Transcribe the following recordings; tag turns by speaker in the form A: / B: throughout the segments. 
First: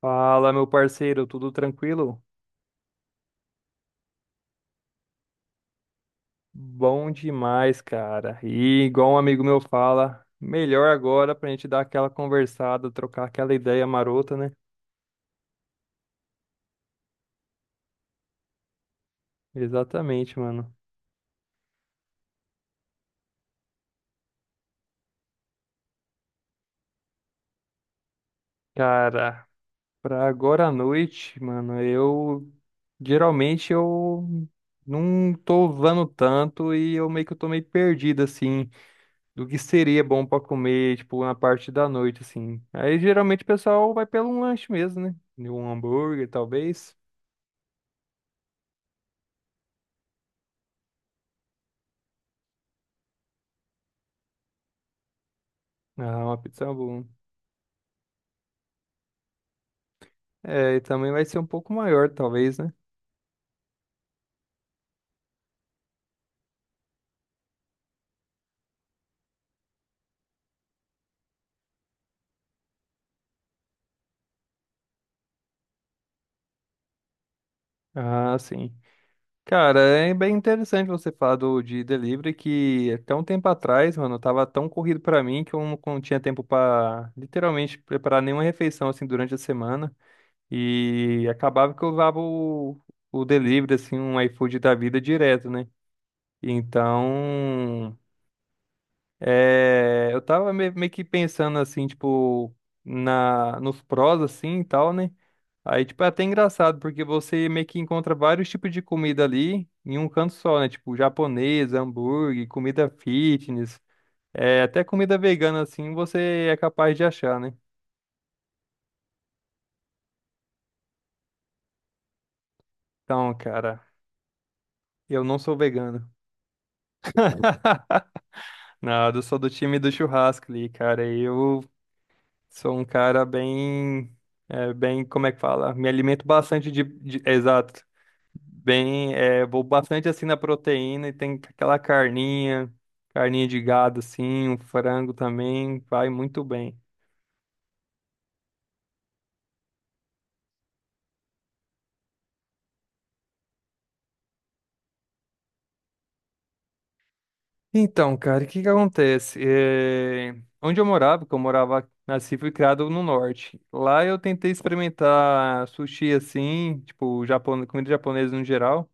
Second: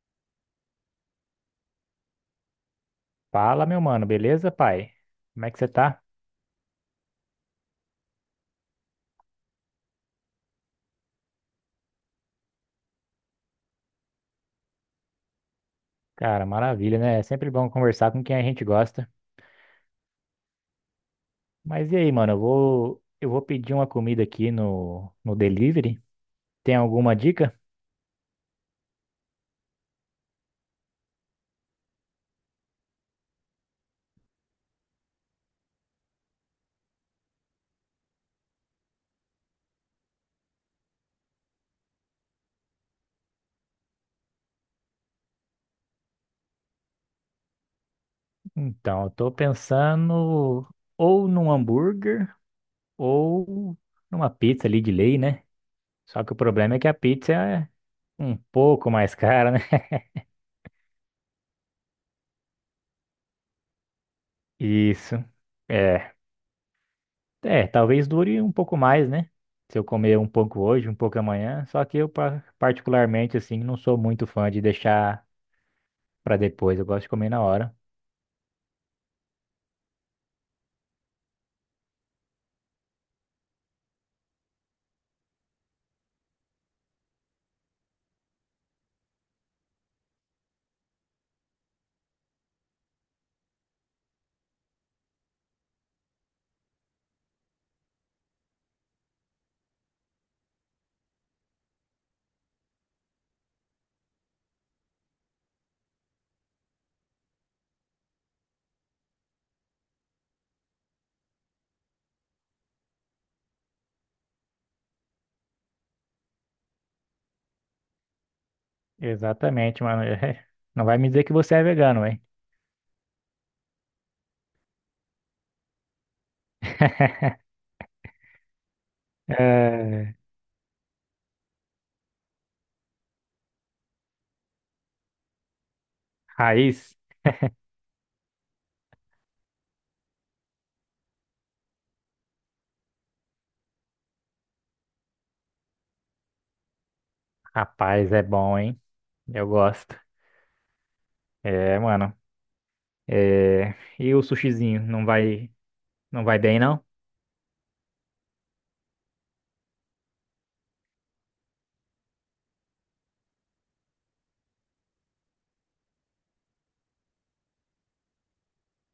A: Fala, meu parceiro, tudo tranquilo?
B: Fala, meu mano, beleza, pai? Como é que você tá?
A: Bom demais, cara. E igual um amigo meu fala, melhor agora pra gente dar aquela conversada, trocar aquela ideia marota, né?
B: Cara, maravilha, né? É sempre bom conversar com quem a gente gosta.
A: Exatamente, mano.
B: Mas e aí, mano, eu vou pedir uma comida aqui no delivery. Tem alguma dica?
A: Cara, pra agora à noite, mano, eu geralmente eu não tô vando tanto e eu meio que eu tô meio perdido assim do que seria bom pra comer, tipo, na parte da noite assim. Aí geralmente o pessoal vai pelo um lanche mesmo, né? Um hambúrguer, talvez.
B: Então, eu tô pensando ou num hambúrguer ou numa pizza ali de lei, né? Só
A: Ah,
B: que o
A: uma pizza
B: problema é que a
A: boa.
B: pizza é um pouco mais cara, né?
A: É, e também vai ser um pouco maior, talvez, né?
B: Isso. É. É, talvez dure um pouco mais, né? Se eu comer um pouco hoje, um pouco amanhã. Só que eu, particularmente, assim, não sou muito fã de deixar pra depois. Eu gosto de comer na hora.
A: Ah, sim. Cara, é bem interessante você falar do de delivery que até um tempo atrás, mano, tava tão corrido pra mim que eu não tinha tempo pra literalmente preparar nenhuma refeição assim durante a semana e acabava que eu usava o delivery assim, um iFood da vida direto, né? Então, eu tava meio que pensando assim, tipo, na nos prós assim e tal, né? Aí, tipo, é até engraçado, porque você meio que encontra vários tipos de comida ali em um canto só, né? Tipo, japonês, hambúrguer, comida fitness, até comida vegana, assim, você é capaz de achar, né?
B: Exatamente, mano. Não vai me dizer que você é vegano, hein?
A: Então, cara, eu não sou vegano. Nada, eu sou do time do
B: É,
A: churrasco ali, cara. Eu sou um cara bem, como é que fala? Me alimento bastante
B: raiz,
A: exato. Bem, vou bastante assim na proteína e tem aquela carninha, carninha de gado assim, um frango também, vai muito bem.
B: rapaz, é bom, hein? Eu gosto. É, mano. É, e o sushizinho, não vai bem, não?
A: Então, cara, o que que acontece? É, onde eu morava, que eu morava, nasci e fui criado no norte. Lá eu tentei experimentar sushi assim, tipo, comida japonesa no geral.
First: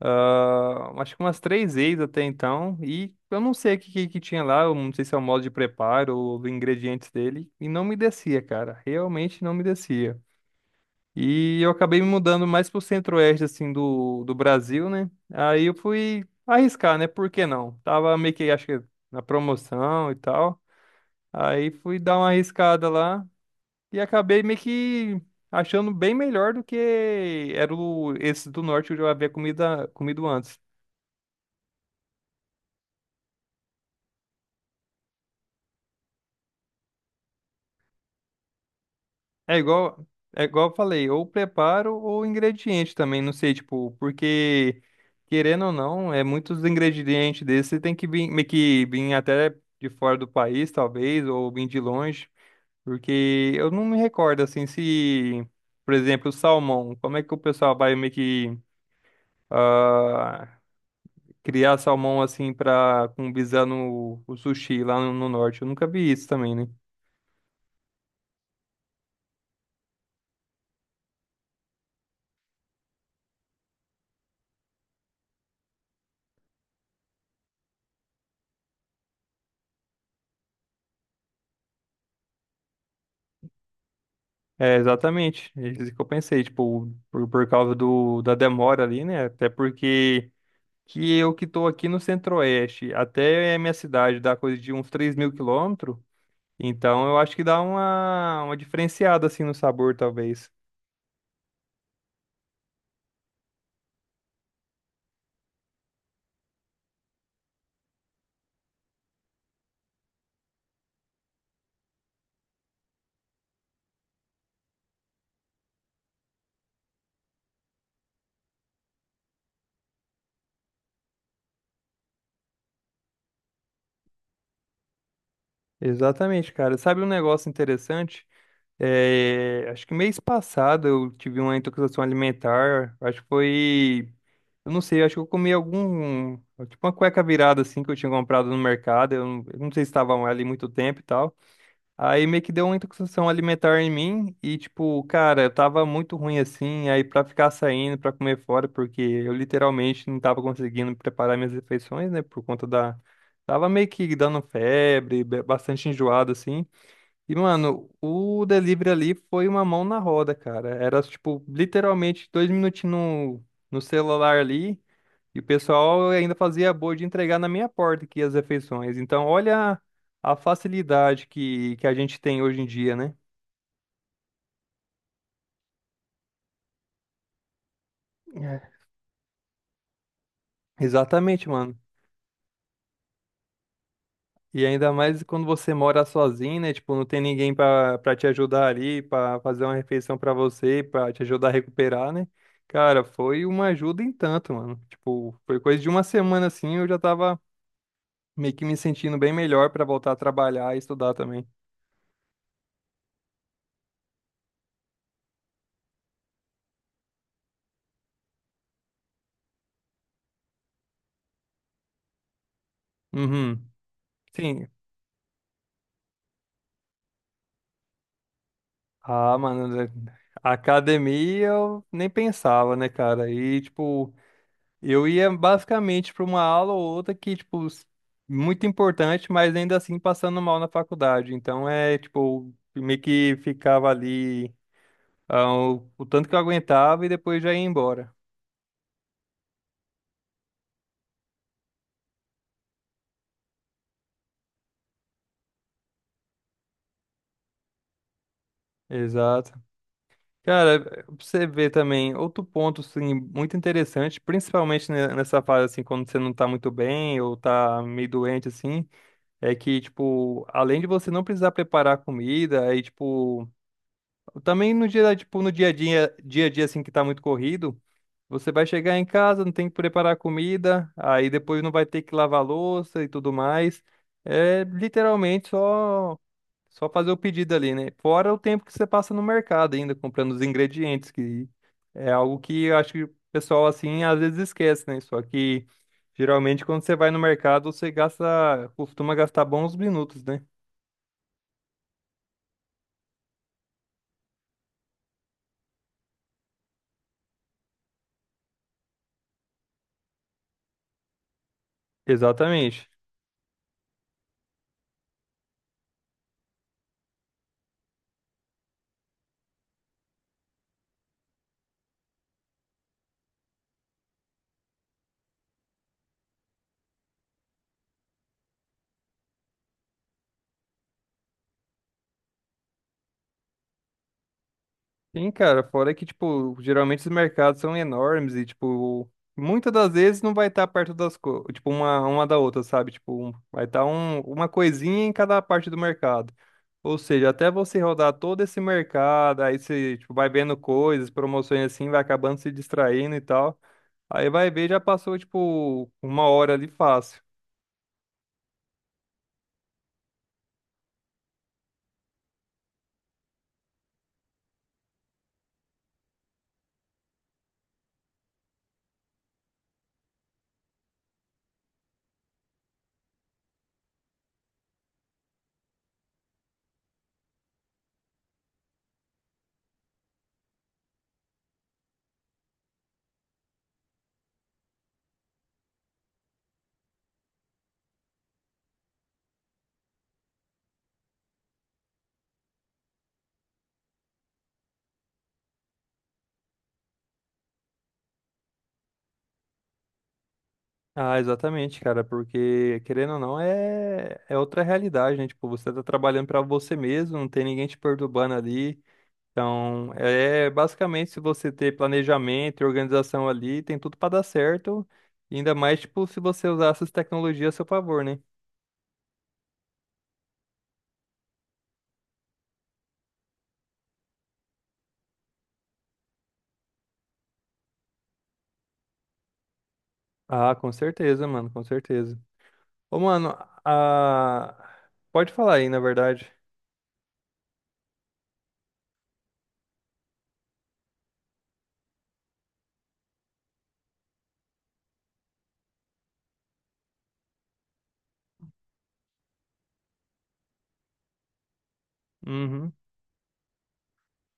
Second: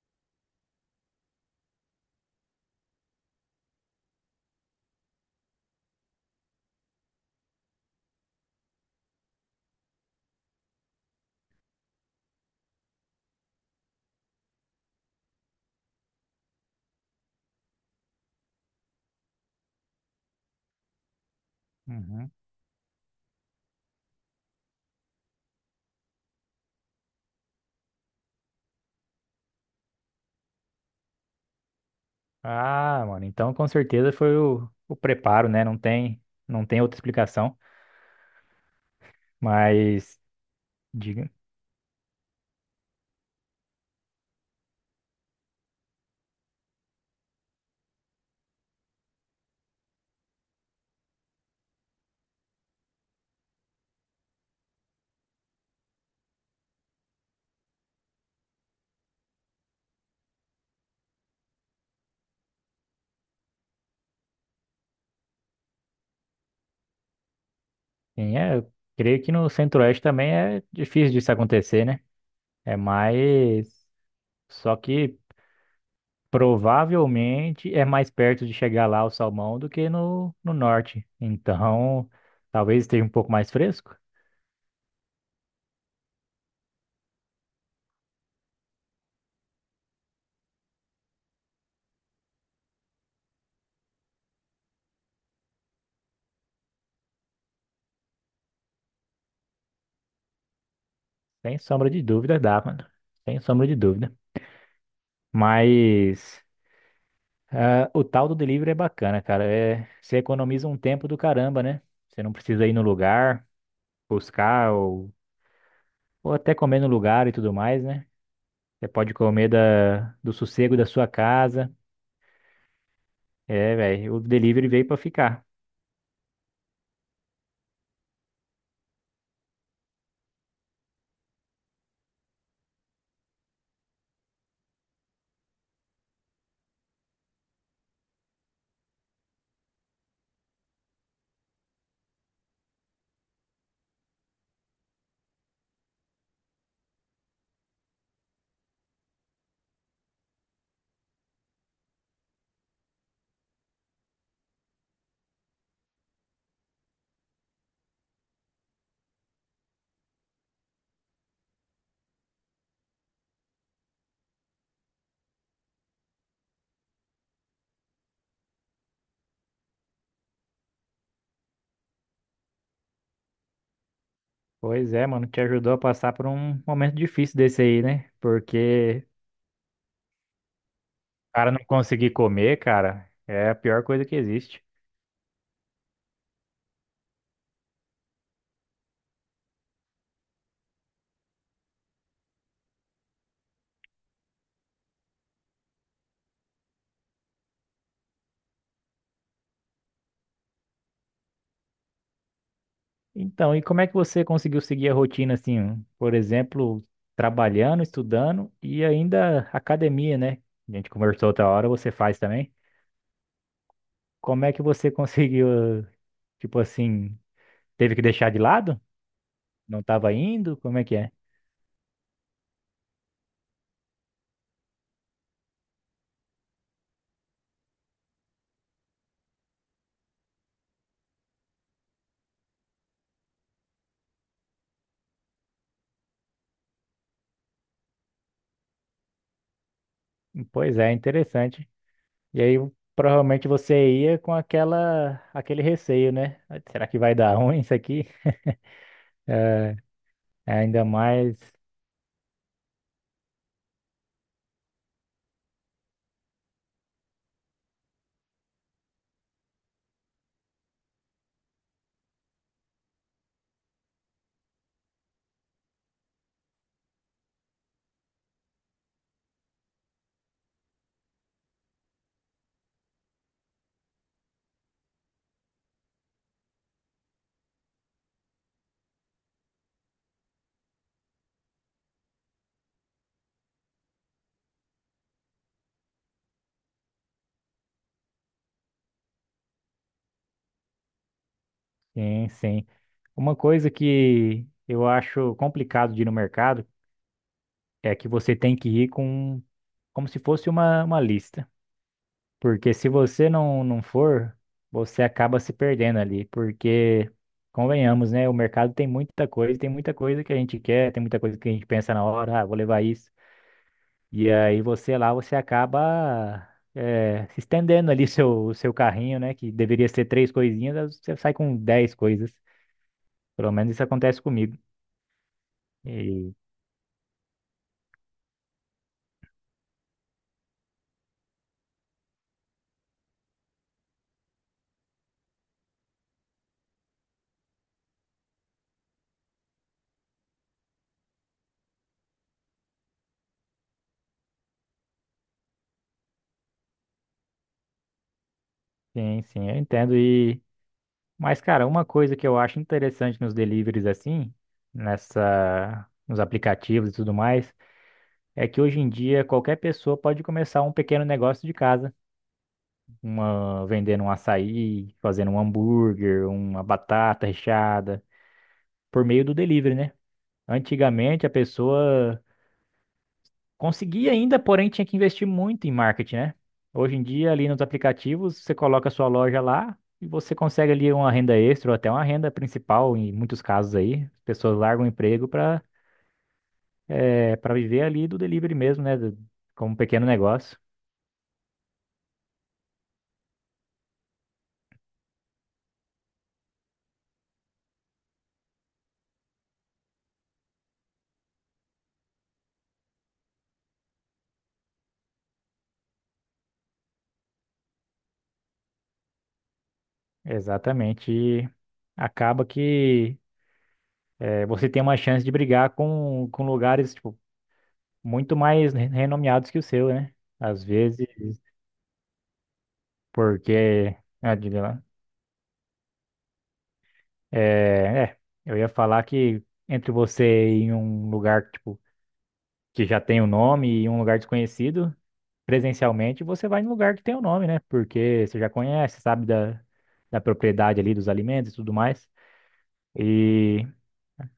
A: Ah, acho que umas três vezes até então. E eu não sei o que tinha lá, eu não sei se é o modo de preparo ou os ingredientes dele. E não me descia, cara. Realmente não me descia. E eu acabei me mudando mais pro centro-oeste, assim, do Brasil, né? Aí eu fui arriscar, né? Por que não? Tava meio que, acho que, na promoção e tal. Aí fui dar uma
B: Uhum.
A: arriscada lá e acabei meio que achando bem melhor do que era o, esse do norte que eu já havia comido antes.
B: Ah, mano, então com certeza foi o preparo, né? Não tem outra explicação.
A: É igual,
B: Mas,
A: é igual eu falei, ou
B: diga,
A: preparo ou ingrediente também, não sei, tipo, porque querendo ou não, é muitos ingredientes desses tem que vir, meio que vir até de fora do país, talvez, ou vir de longe, porque eu não me recordo assim se, por exemplo, o salmão, como é que o pessoal vai meio que ah, criar salmão assim para com visando o sushi lá no norte? Eu nunca vi isso também, né?
B: quem é? Eu creio que no Centro-Oeste também é difícil disso acontecer, né? É mais. Só que provavelmente é mais perto de chegar lá o salmão do que no Norte. Então, talvez esteja um pouco mais fresco.
A: É, exatamente. É isso que eu pensei, tipo, por causa do, da demora ali, né? Até porque que eu que tô aqui no Centro-Oeste, até a minha cidade dá coisa de uns 3.000 quilômetros, então eu acho que dá uma diferenciada, assim, no sabor, talvez.
B: Sem sombra de dúvida, dá, mano. Sem sombra de dúvida. Mas, ah, o tal do delivery é bacana, cara. É, você economiza um tempo do caramba, né? Você não precisa ir no lugar, buscar ou até comer no lugar e tudo mais, né? Você pode comer da, do sossego da sua casa. É, velho, o delivery veio pra ficar.
A: Exatamente, cara. Sabe um negócio interessante? É, acho que mês passado eu tive uma intoxicação alimentar. Acho que foi. Eu não sei, acho que eu comi algum. Tipo uma cueca virada assim que eu tinha comprado no mercado. Eu não sei se estava ali muito tempo e tal. Aí meio que deu uma intoxicação alimentar em mim. E tipo, cara, eu tava muito ruim assim. Aí pra ficar saindo, pra comer fora, porque eu literalmente não tava conseguindo preparar minhas refeições, né? Por conta da. Tava meio que dando febre, bastante enjoado assim. E, mano, o delivery ali foi uma mão na roda, cara. Era, tipo, literalmente 2 minutinhos no celular ali. E o pessoal ainda fazia boa de entregar na minha porta aqui as refeições. Então, olha a facilidade que a gente tem hoje em dia, né?
B: Pois é, mano, te ajudou a passar por um momento difícil desse aí, né?
A: É.
B: Porque o
A: Exatamente,
B: cara não
A: mano.
B: conseguir comer, cara, é a pior coisa que
A: E
B: existe.
A: ainda mais quando você mora sozinho, né? Tipo, não tem ninguém pra para te ajudar ali, pra fazer uma refeição pra você, pra te ajudar a recuperar, né? Cara, foi uma ajuda em tanto, mano. Tipo, foi coisa de uma semana assim, eu já tava meio que me sentindo bem melhor pra voltar a trabalhar e estudar também.
B: Então, e como é que você conseguiu seguir a rotina assim, um, por exemplo, trabalhando, estudando e ainda academia, né? A gente conversou outra hora, você faz também.
A: Uhum.
B: Como é que
A: Sim.
B: você conseguiu, tipo assim, teve que deixar de lado?
A: Ah, mano,
B: Não
A: né,
B: estava indo? Como é que é?
A: academia eu nem pensava, né, cara? E tipo, eu ia basicamente para uma aula ou outra que, tipo, muito importante, mas ainda assim passando mal na faculdade. Então é, tipo, meio que ficava ali o tanto que eu aguentava e depois já ia embora.
B: Pois é, interessante. E aí provavelmente você ia com aquela aquele receio, né? Será que vai dar ruim isso aqui?
A: Exato.
B: É,
A: Cara,
B: ainda
A: pra
B: mais,
A: você ver também, outro ponto, assim, muito interessante, principalmente nessa fase, assim, quando você não tá muito bem ou tá meio doente, assim, é que, tipo, além de você não precisar preparar comida, aí, tipo, também no dia, tipo, no dia a dia assim que tá muito corrido, você vai chegar em casa, não tem que preparar comida, aí depois não vai ter que lavar louça e tudo mais. É literalmente só fazer o pedido ali, né? Fora o tempo que você passa no mercado ainda comprando os ingredientes, que é algo que eu acho que o pessoal assim às vezes esquece, né? Só que geralmente quando você vai no mercado, você gasta, costuma gastar bons minutos, né?
B: sim, sim. Uma coisa que eu acho complicado de ir no mercado é que você tem que ir com como se fosse uma lista. Porque
A: Exatamente.
B: se você não for, você acaba se perdendo ali. Porque, convenhamos, né? O mercado tem muita coisa que a gente quer, tem muita coisa que a gente pensa na hora, ah, vou levar isso. E aí você lá, você acaba se estendendo ali seu carrinho, né? Que deveria ser três coisinhas, você sai com dez coisas. Pelo menos isso acontece comigo.
A: Sim, cara, fora que,
B: E,
A: tipo, geralmente os mercados são enormes e, tipo, muitas das vezes não vai estar perto das coisas, tipo, uma da outra, sabe? Tipo, vai estar uma coisinha em cada parte do mercado. Ou seja, até você rodar todo esse mercado, aí você, tipo, vai vendo coisas, promoções assim, vai acabando se distraindo e tal. Aí vai ver, já passou, tipo, uma hora ali fácil.
B: sim, sim, eu entendo. E mas, cara, uma coisa que eu acho interessante nos deliveries assim, nessa, nos aplicativos e tudo mais, é que hoje em dia qualquer pessoa pode começar um pequeno negócio de casa. Uma, vendendo um açaí, fazendo um hambúrguer, uma batata recheada, por meio do delivery, né? Antigamente a pessoa conseguia ainda, porém tinha que investir muito em marketing, né? Hoje em dia, ali nos aplicativos, você coloca a sua loja lá e você consegue ali uma renda extra ou até uma renda principal, em muitos casos aí. As pessoas largam o emprego para viver ali do delivery mesmo, né? Como um pequeno negócio.
A: Ah, exatamente, cara, porque querendo ou não é outra realidade, né? Tipo, você tá trabalhando pra você mesmo, não tem ninguém te perturbando ali. Então, é basicamente se você ter planejamento e organização ali, tem tudo para dar certo. E ainda mais, tipo, se você usar essas tecnologias a seu favor, né?
B: Exatamente. E acaba que você tem uma chance de brigar com lugares tipo, muito mais renomeados que o seu, né?
A: Ah,
B: Às
A: com
B: vezes,
A: certeza, mano, com certeza. Ô, mano,
B: porque. Ah, diga
A: a...
B: lá.
A: pode falar aí, na verdade.
B: É, eu ia falar que entre você ir em um lugar tipo, que já tem o nome e um lugar desconhecido, presencialmente você vai em um lugar que tem o nome, né? Porque você já conhece, sabe da, da propriedade ali dos alimentos e tudo mais.
A: Uhum.
B: E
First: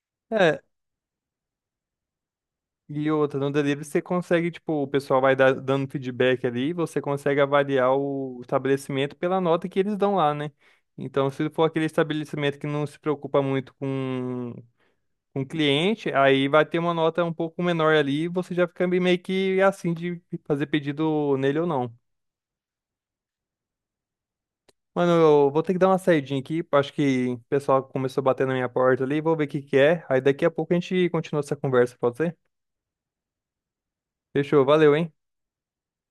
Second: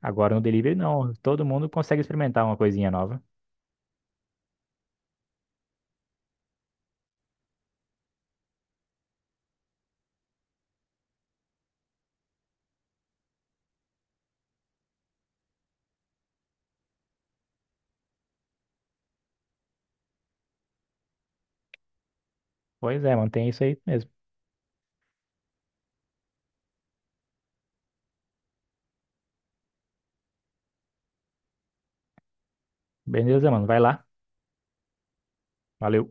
B: agora no
A: É,
B: delivery não, todo mundo consegue experimentar uma coisinha
A: e
B: nova.
A: outra, no delivery você consegue, tipo, o pessoal vai dando feedback ali, você consegue avaliar o estabelecimento pela nota que eles dão lá, né? Então, se for aquele estabelecimento que não se preocupa muito com o cliente, aí vai ter uma nota um pouco menor ali, e você já fica meio que assim de fazer pedido nele ou não.
B: Pois é, mano, tem isso aí mesmo.
A: Mano, eu vou ter que dar uma saidinha aqui, acho que o pessoal começou a bater na minha porta ali, vou ver o que que é, aí daqui a pouco a gente continua essa conversa, pode ser?
B: Beleza, mano, vai lá.
A: Fechou, valeu, hein?
B: Valeu.